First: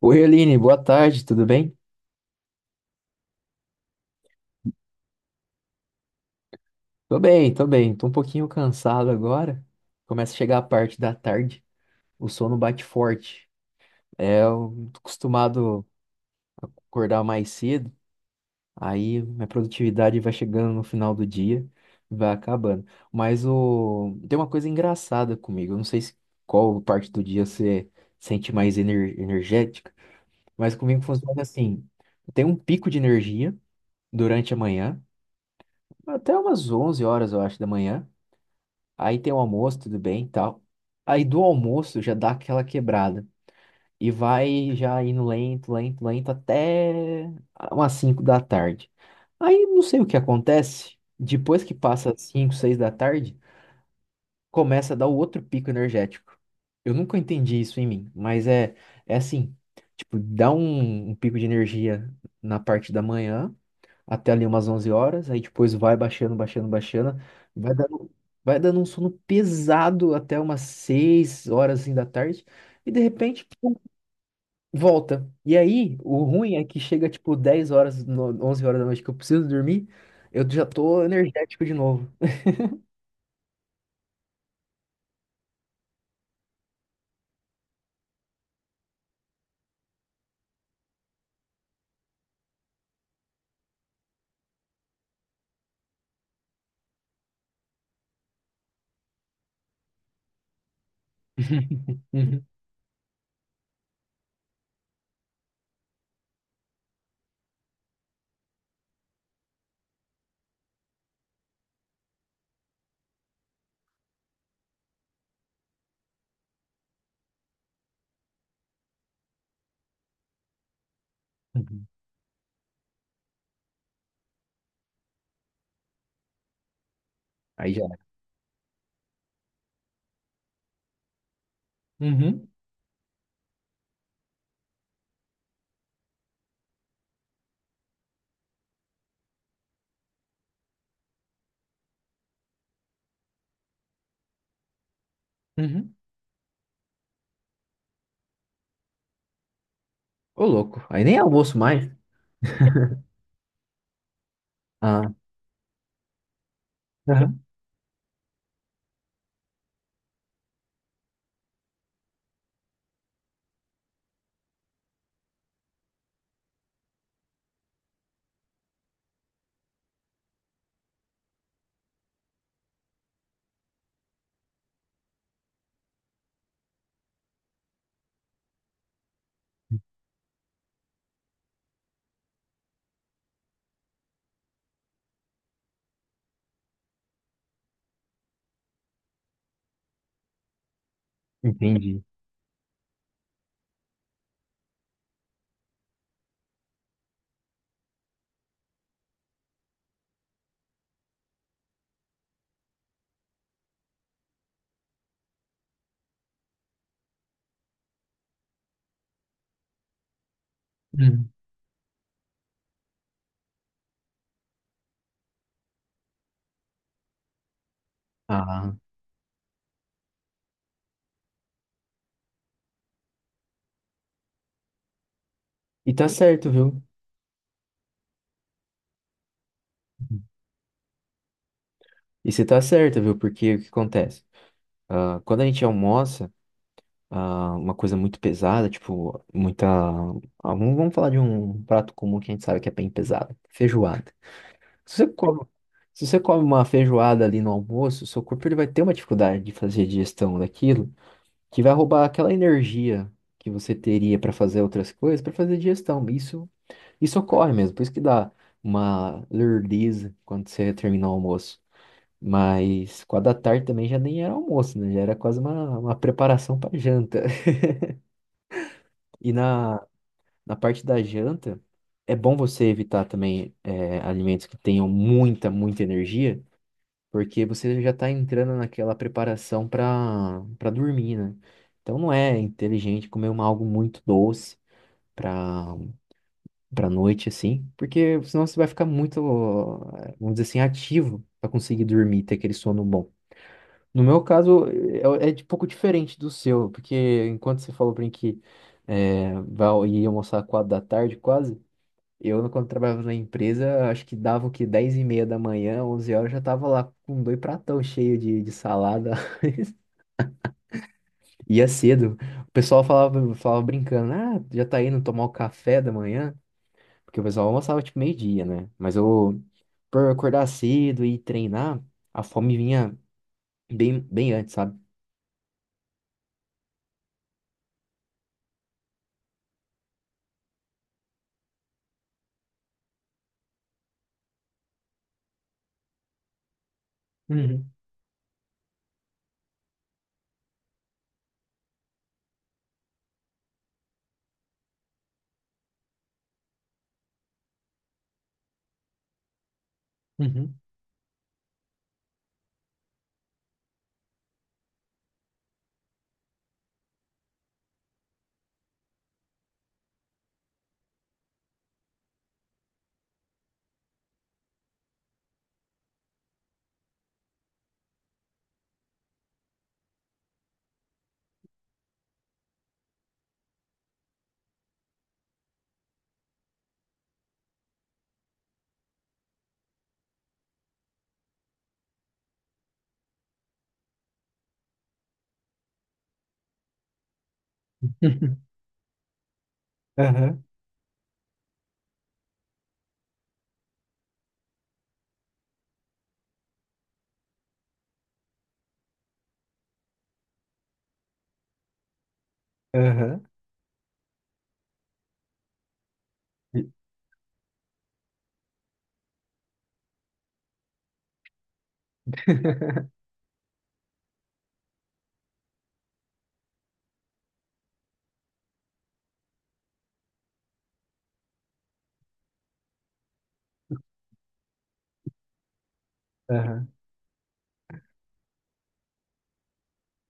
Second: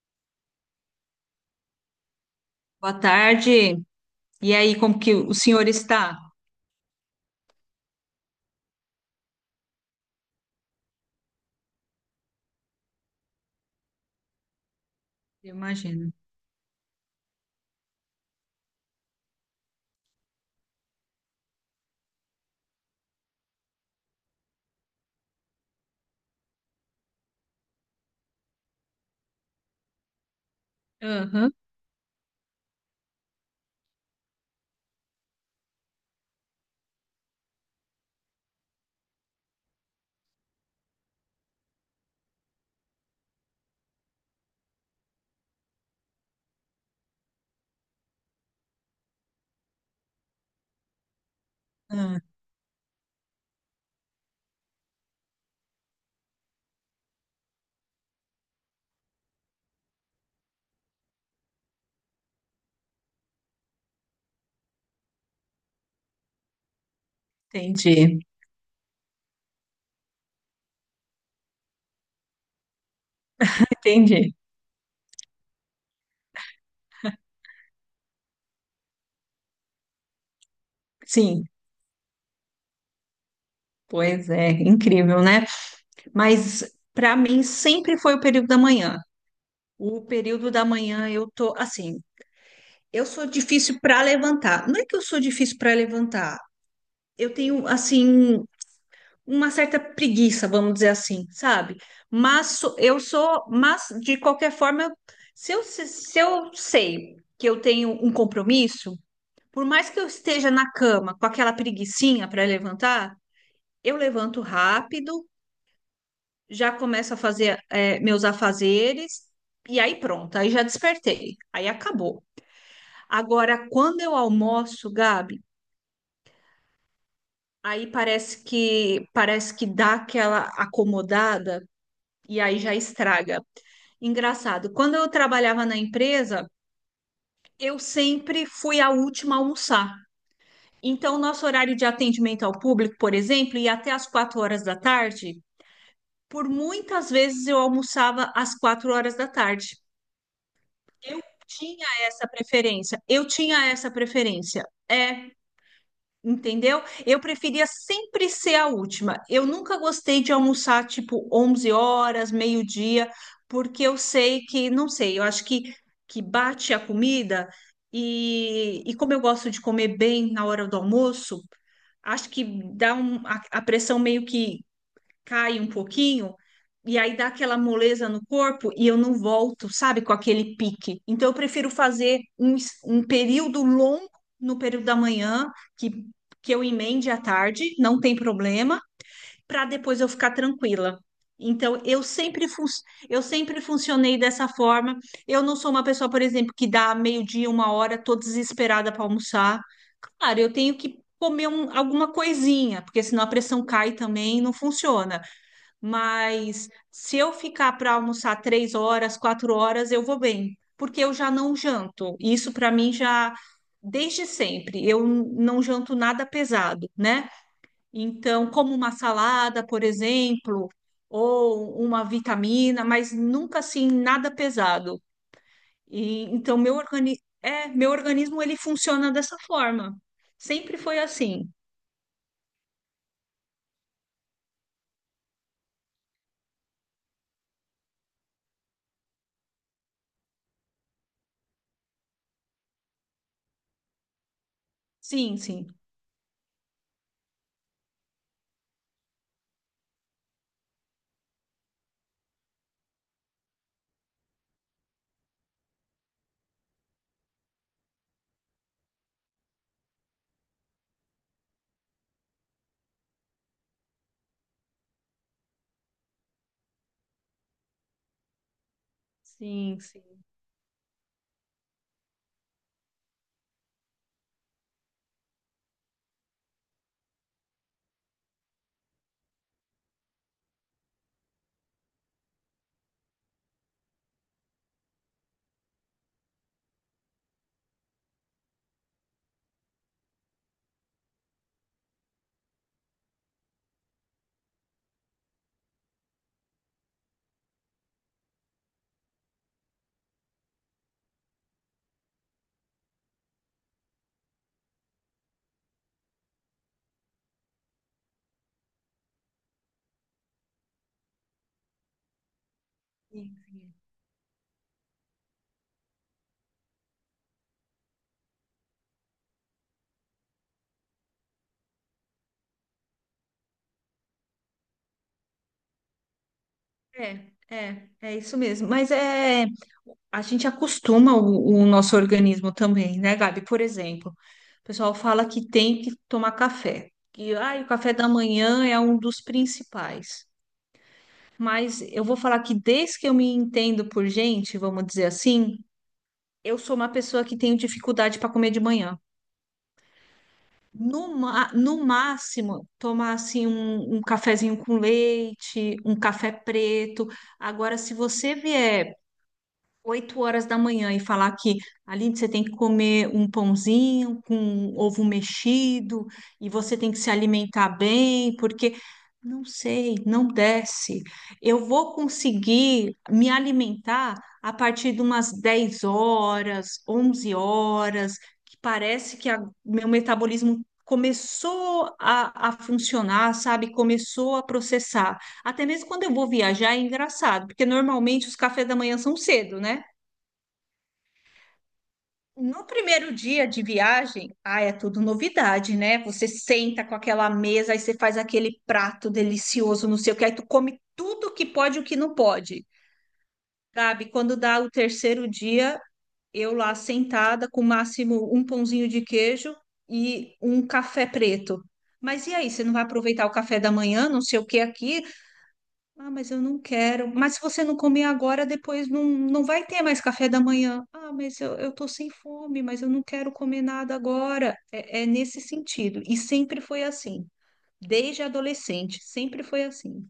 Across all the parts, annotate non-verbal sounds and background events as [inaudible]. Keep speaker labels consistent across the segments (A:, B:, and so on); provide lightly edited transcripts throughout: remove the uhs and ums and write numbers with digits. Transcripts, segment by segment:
A: Oi, Aline, boa tarde, tudo bem?
B: Boa tarde. E aí, como que o senhor está?
A: Tô bem, tô bem. Tô um pouquinho cansado agora. Começa a chegar a parte da tarde, o sono bate forte. É, eu tô
B: Eu
A: acostumado
B: imagino.
A: a acordar mais cedo, aí minha produtividade vai chegando no final do dia, vai acabando. Mas tem uma coisa engraçada comigo, eu não sei se qual parte do dia você sente mais energética, mas comigo funciona
B: Aham.
A: assim: eu tenho um pico de energia durante a manhã, até umas 11 horas, eu acho, da manhã. Aí tem o almoço, tudo bem, e tal. Aí do almoço já dá aquela quebrada. E vai já indo lento, lento, lento até umas 5 da tarde. Aí não sei o que acontece. Depois que passa
B: Ah,
A: as 5, 6 da tarde, começa a dar o outro pico energético. Eu nunca entendi isso em mim, mas é, assim, tipo, dá um pico de energia na parte da manhã até ali umas 11 horas, aí depois vai baixando, baixando, baixando, vai dando,
B: entendi.
A: vai dando um sono pesado até umas 6 horas assim, da tarde, e de repente pum,
B: Entendi.
A: volta. E aí, o ruim é que chega tipo 10 horas, 11 horas da noite que eu preciso dormir, eu já tô
B: Sim,
A: energético de novo.
B: pois é, incrível, né? Mas para mim sempre foi o período da manhã. O período da manhã eu tô assim, eu sou difícil para levantar. Não é que eu sou difícil para levantar. Eu tenho assim uma certa preguiça, vamos dizer assim, sabe?
A: [laughs] Uhum,
B: Mas de qualquer forma, se eu sei que eu tenho um compromisso, por mais que eu esteja na cama com aquela preguicinha para levantar, eu levanto rápido, já começo a fazer meus afazeres. E aí pronto, aí já despertei, aí
A: uhum,
B: acabou. Agora, quando eu almoço, Gabi,
A: aí já,
B: aí parece que dá aquela acomodada e
A: uhum,
B: aí já estraga. Engraçado. Quando eu trabalhava na empresa, eu sempre fui a última a almoçar. Então, nosso horário de atendimento ao público, por exemplo, ia até às 4 horas da tarde.
A: uhum,
B: Por muitas vezes eu almoçava às 4 horas da tarde.
A: ô louco, aí nem
B: Eu
A: almoço
B: tinha
A: mais.
B: essa preferência.
A: [laughs]
B: Eu tinha essa preferência.
A: Ah,
B: É. Entendeu? Eu
A: aham,
B: preferia sempre ser a última. Eu nunca gostei de almoçar tipo 11 horas, meio-dia, porque eu sei que, não sei, eu acho que bate a comida e como eu gosto de comer bem na hora do almoço, acho que dá a pressão meio que cai um pouquinho, e aí dá aquela moleza no corpo e eu não volto, sabe, com aquele pique. Então eu prefiro fazer um período longo no período da manhã, que, que eu emende à tarde, não tem problema, para depois eu ficar tranquila. Então
A: entendi.
B: eu sempre funcionei dessa forma. Eu não sou uma pessoa, por exemplo, que dá meio-dia, 1 hora, tô desesperada para almoçar. Claro, eu tenho que comer alguma coisinha, porque senão a pressão cai também e não funciona, mas se eu ficar para almoçar 3 horas, 4 horas, eu vou bem, porque eu
A: Uhum.
B: já não janto. Isso para mim já desde sempre. Eu não janto nada pesado, né? Então, como
A: Ah,
B: uma salada, por exemplo, ou uma vitamina, mas nunca assim nada pesado.
A: e tá
B: E
A: certo,
B: então meu
A: viu?
B: organi é, meu organismo ele funciona dessa forma. Sempre foi assim.
A: E você tá certa, viu? Porque o que acontece? Ah, quando a gente almoça, ah, uma coisa muito pesada, tipo, muita. Ah, vamos falar de um prato comum que a gente sabe que é bem pesado, feijoada. Se você
B: Sim,
A: come,
B: sim.
A: se você come uma feijoada ali no almoço, o seu corpo ele vai ter uma dificuldade de fazer digestão daquilo, que vai roubar aquela energia que você teria para fazer outras coisas, para fazer digestão. Isso, isso ocorre mesmo, por isso que dá uma lerdeza quando você termina o almoço. Mas 4 da tarde também já nem era almoço, né? Já era quase uma preparação para janta. [laughs] E
B: Sim,
A: na,
B: sim.
A: na parte da janta, é bom você evitar também alimentos que tenham muita, muita energia, porque você já está entrando naquela preparação para dormir, né? Então não é inteligente comer algo muito doce para noite, assim, porque senão você vai ficar muito, vamos dizer assim, ativo para conseguir dormir, ter aquele sono bom. No meu caso, é, de pouco diferente do seu, porque enquanto você falou pra mim que ia almoçar às 4 da tarde, quase, eu, quando trabalhava na empresa, acho que dava o quê? 10 e meia da manhã, 11 horas, eu já tava lá com dois pratão cheio de salada. [laughs] Ia cedo. O pessoal falava,
B: Sim,
A: falava
B: sim.
A: brincando, ah, já tá indo tomar o café da manhã? Porque o pessoal almoçava tipo meio-dia, né? Mas eu, por acordar cedo e treinar, a fome vinha bem, bem antes, sabe?
B: É, é isso mesmo. Mas a gente acostuma o nosso organismo também, né, Gabi? Por exemplo, o pessoal fala que tem que tomar café, que ah, o
A: Uhum,
B: café da manhã é um dos principais. Mas eu vou falar que desde que eu me entendo por gente, vamos dizer assim, eu sou uma pessoa que tenho dificuldade para comer de manhã.
A: uhum.
B: No máximo, tomar assim um cafezinho com leite, um café preto. Agora, se você vier 8 horas da manhã e falar que, Aline, você tem que comer um pãozinho com ovo mexido e você tem que se alimentar bem, porque não sei, não desce. Eu vou conseguir me alimentar a partir de umas 10 horas, 11 horas, que parece que meu metabolismo começou a funcionar, sabe? Começou a processar. Até mesmo quando eu vou viajar é engraçado, porque normalmente os
A: [laughs]
B: cafés da manhã são cedo, né? No primeiro dia de viagem, ah, é tudo novidade, né? Você senta com aquela mesa, aí você faz aquele prato delicioso, não sei o que, aí tu come tudo que pode e o que não pode.
A: Aham,
B: Sabe, quando dá o terceiro dia, eu
A: e-
B: lá sentada com o máximo um pãozinho de queijo e um café preto. Mas e aí, você não vai aproveitar o café da manhã, não sei o que aqui. Ah, mas eu não quero. Mas se você não comer agora, depois não vai ter mais café da manhã. Ah, mas eu tô sem fome, mas eu não quero comer nada agora. É, é nesse sentido. E sempre
A: aham.
B: foi assim. Desde adolescente, sempre foi assim.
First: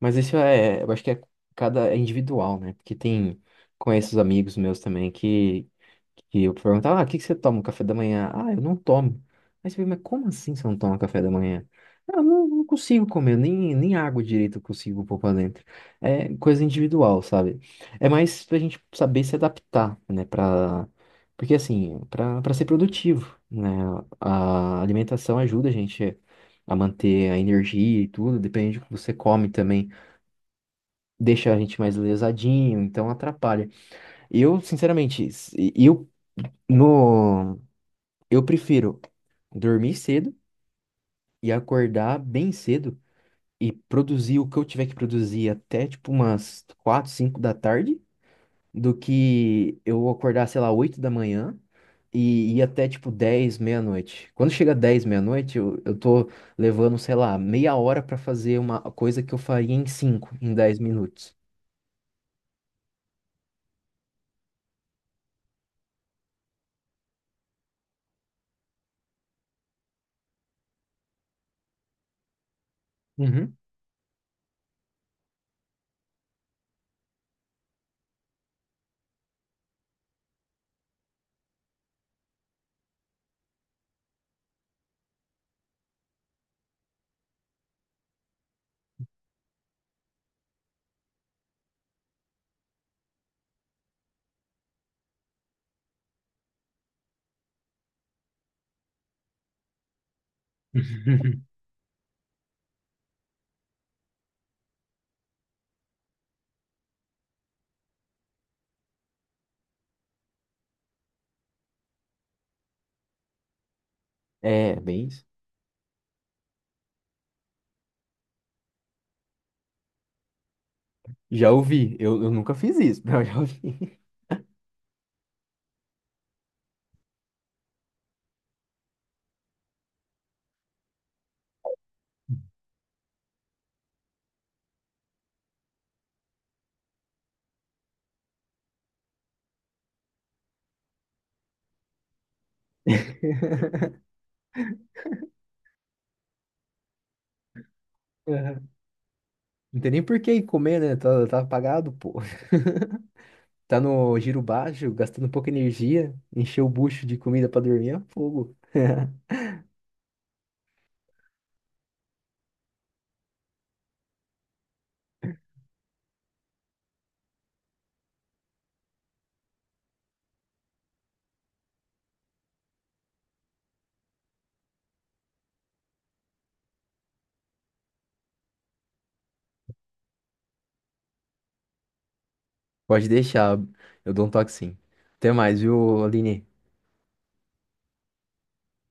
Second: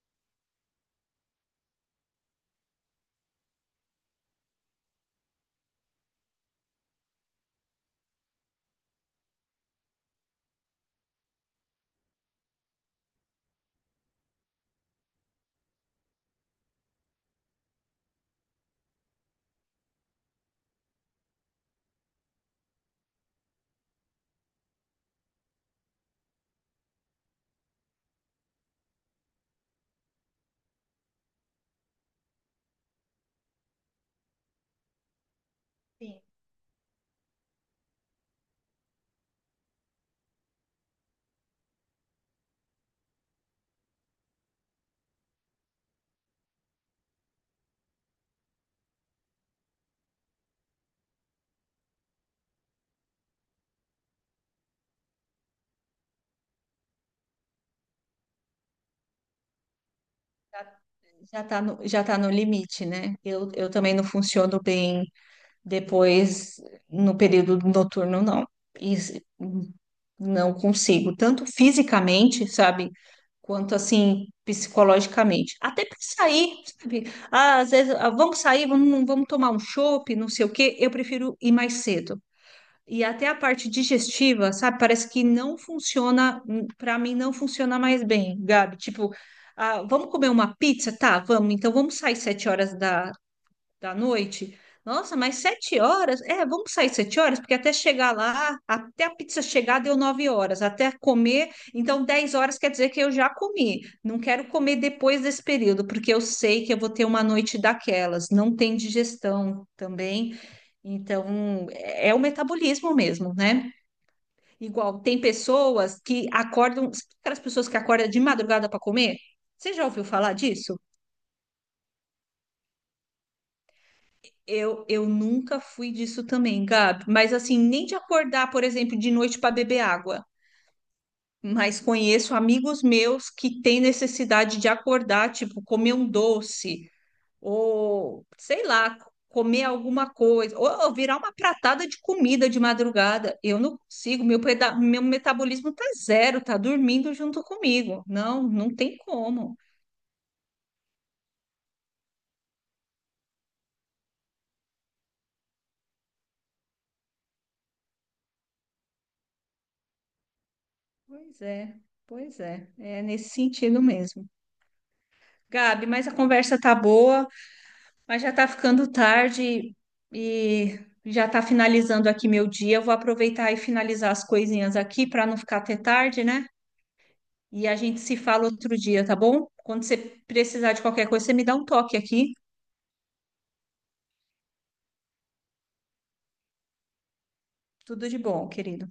A: Mas isso é, eu acho que é cada é individual, né? Porque tem, conheço os amigos meus também que eu perguntava, ah, o que que você toma, café da manhã? Ah, eu não tomo. Aí você pergunta, mas como assim você não toma café da manhã? Ah, eu não consigo comer, nem água direito eu consigo pôr pra dentro. É coisa individual, sabe? É mais pra gente saber se adaptar, né? Porque assim, pra ser produtivo, né? A alimentação ajuda a gente a manter a energia e tudo, depende do que você come também deixa a gente mais lesadinho, então atrapalha. Eu, sinceramente, se- eu no eu prefiro dormir cedo e acordar bem cedo e produzir o que eu tiver que produzir até tipo umas 4, 5 da tarde do que eu acordar, sei lá, 8 da manhã e ir até tipo 10 meia-noite. Quando chega 10 meia-noite, eu tô levando, sei lá, meia hora pra fazer uma coisa que eu faria em 5, em
B: Já,
A: 10 minutos.
B: já tá no limite, né? Eu também não funciono bem. Depois, no período noturno, não. E se- não consigo, tanto fisicamente, sabe,
A: Uhum.
B: quanto assim, psicologicamente. Até para sair, sabe? Ah, às vezes, ah, vamos sair, vamos tomar um chopp, não sei o quê, eu prefiro ir mais cedo. E até a parte digestiva, sabe, parece que não funciona, para mim não funciona mais bem, Gabi. Tipo, ah, vamos comer uma pizza? Tá, vamos, então vamos sair 7 horas da noite. Nossa, mas 7 horas? É, vamos sair 7 horas, porque até chegar lá, até a pizza chegar deu 9 horas, até
A: [laughs]
B: comer, então 10 horas quer dizer que eu já comi. Não quero comer depois desse período, porque eu sei que eu vou ter uma noite daquelas. Não tem digestão também, então é o metabolismo mesmo, né?
A: É,
B: Igual
A: bem
B: tem
A: isso.
B: pessoas que acordam, sabe aquelas pessoas que acordam de madrugada para comer? Você já ouviu falar disso?
A: Já ouvi. Eu nunca fiz isso, [laughs] mas eu já ouvi.
B: Eu nunca fui disso também, Gabi. Mas assim, nem de acordar, por exemplo, de noite para beber água. Mas conheço amigos meus que têm necessidade de acordar, tipo, comer um doce, ou sei lá, comer alguma coisa, ou virar uma pratada de comida de madrugada. Eu não consigo, meu metabolismo tá zero, tá dormindo junto comigo. Não,
A: Aham.
B: não tem como.
A: Não tem nem por que ir comer, né? Tá, tá apagado, pô. [laughs] Tá no giro baixo, gastando pouca energia. Encher o bucho de comida pra dormir é fogo.
B: Pois é, pois é. É nesse sentido mesmo. Gabi, mas a conversa tá boa. Mas já está ficando tarde e já está finalizando aqui meu dia. Eu vou aproveitar e finalizar as coisinhas aqui para não ficar até tarde, né? E a gente se fala outro dia, tá bom? Quando você precisar de qualquer coisa, você me dá um toque aqui.
A: Pode deixar. Eu dou um toque sim. Até mais, viu, Aline?
B: Tudo de bom, querido.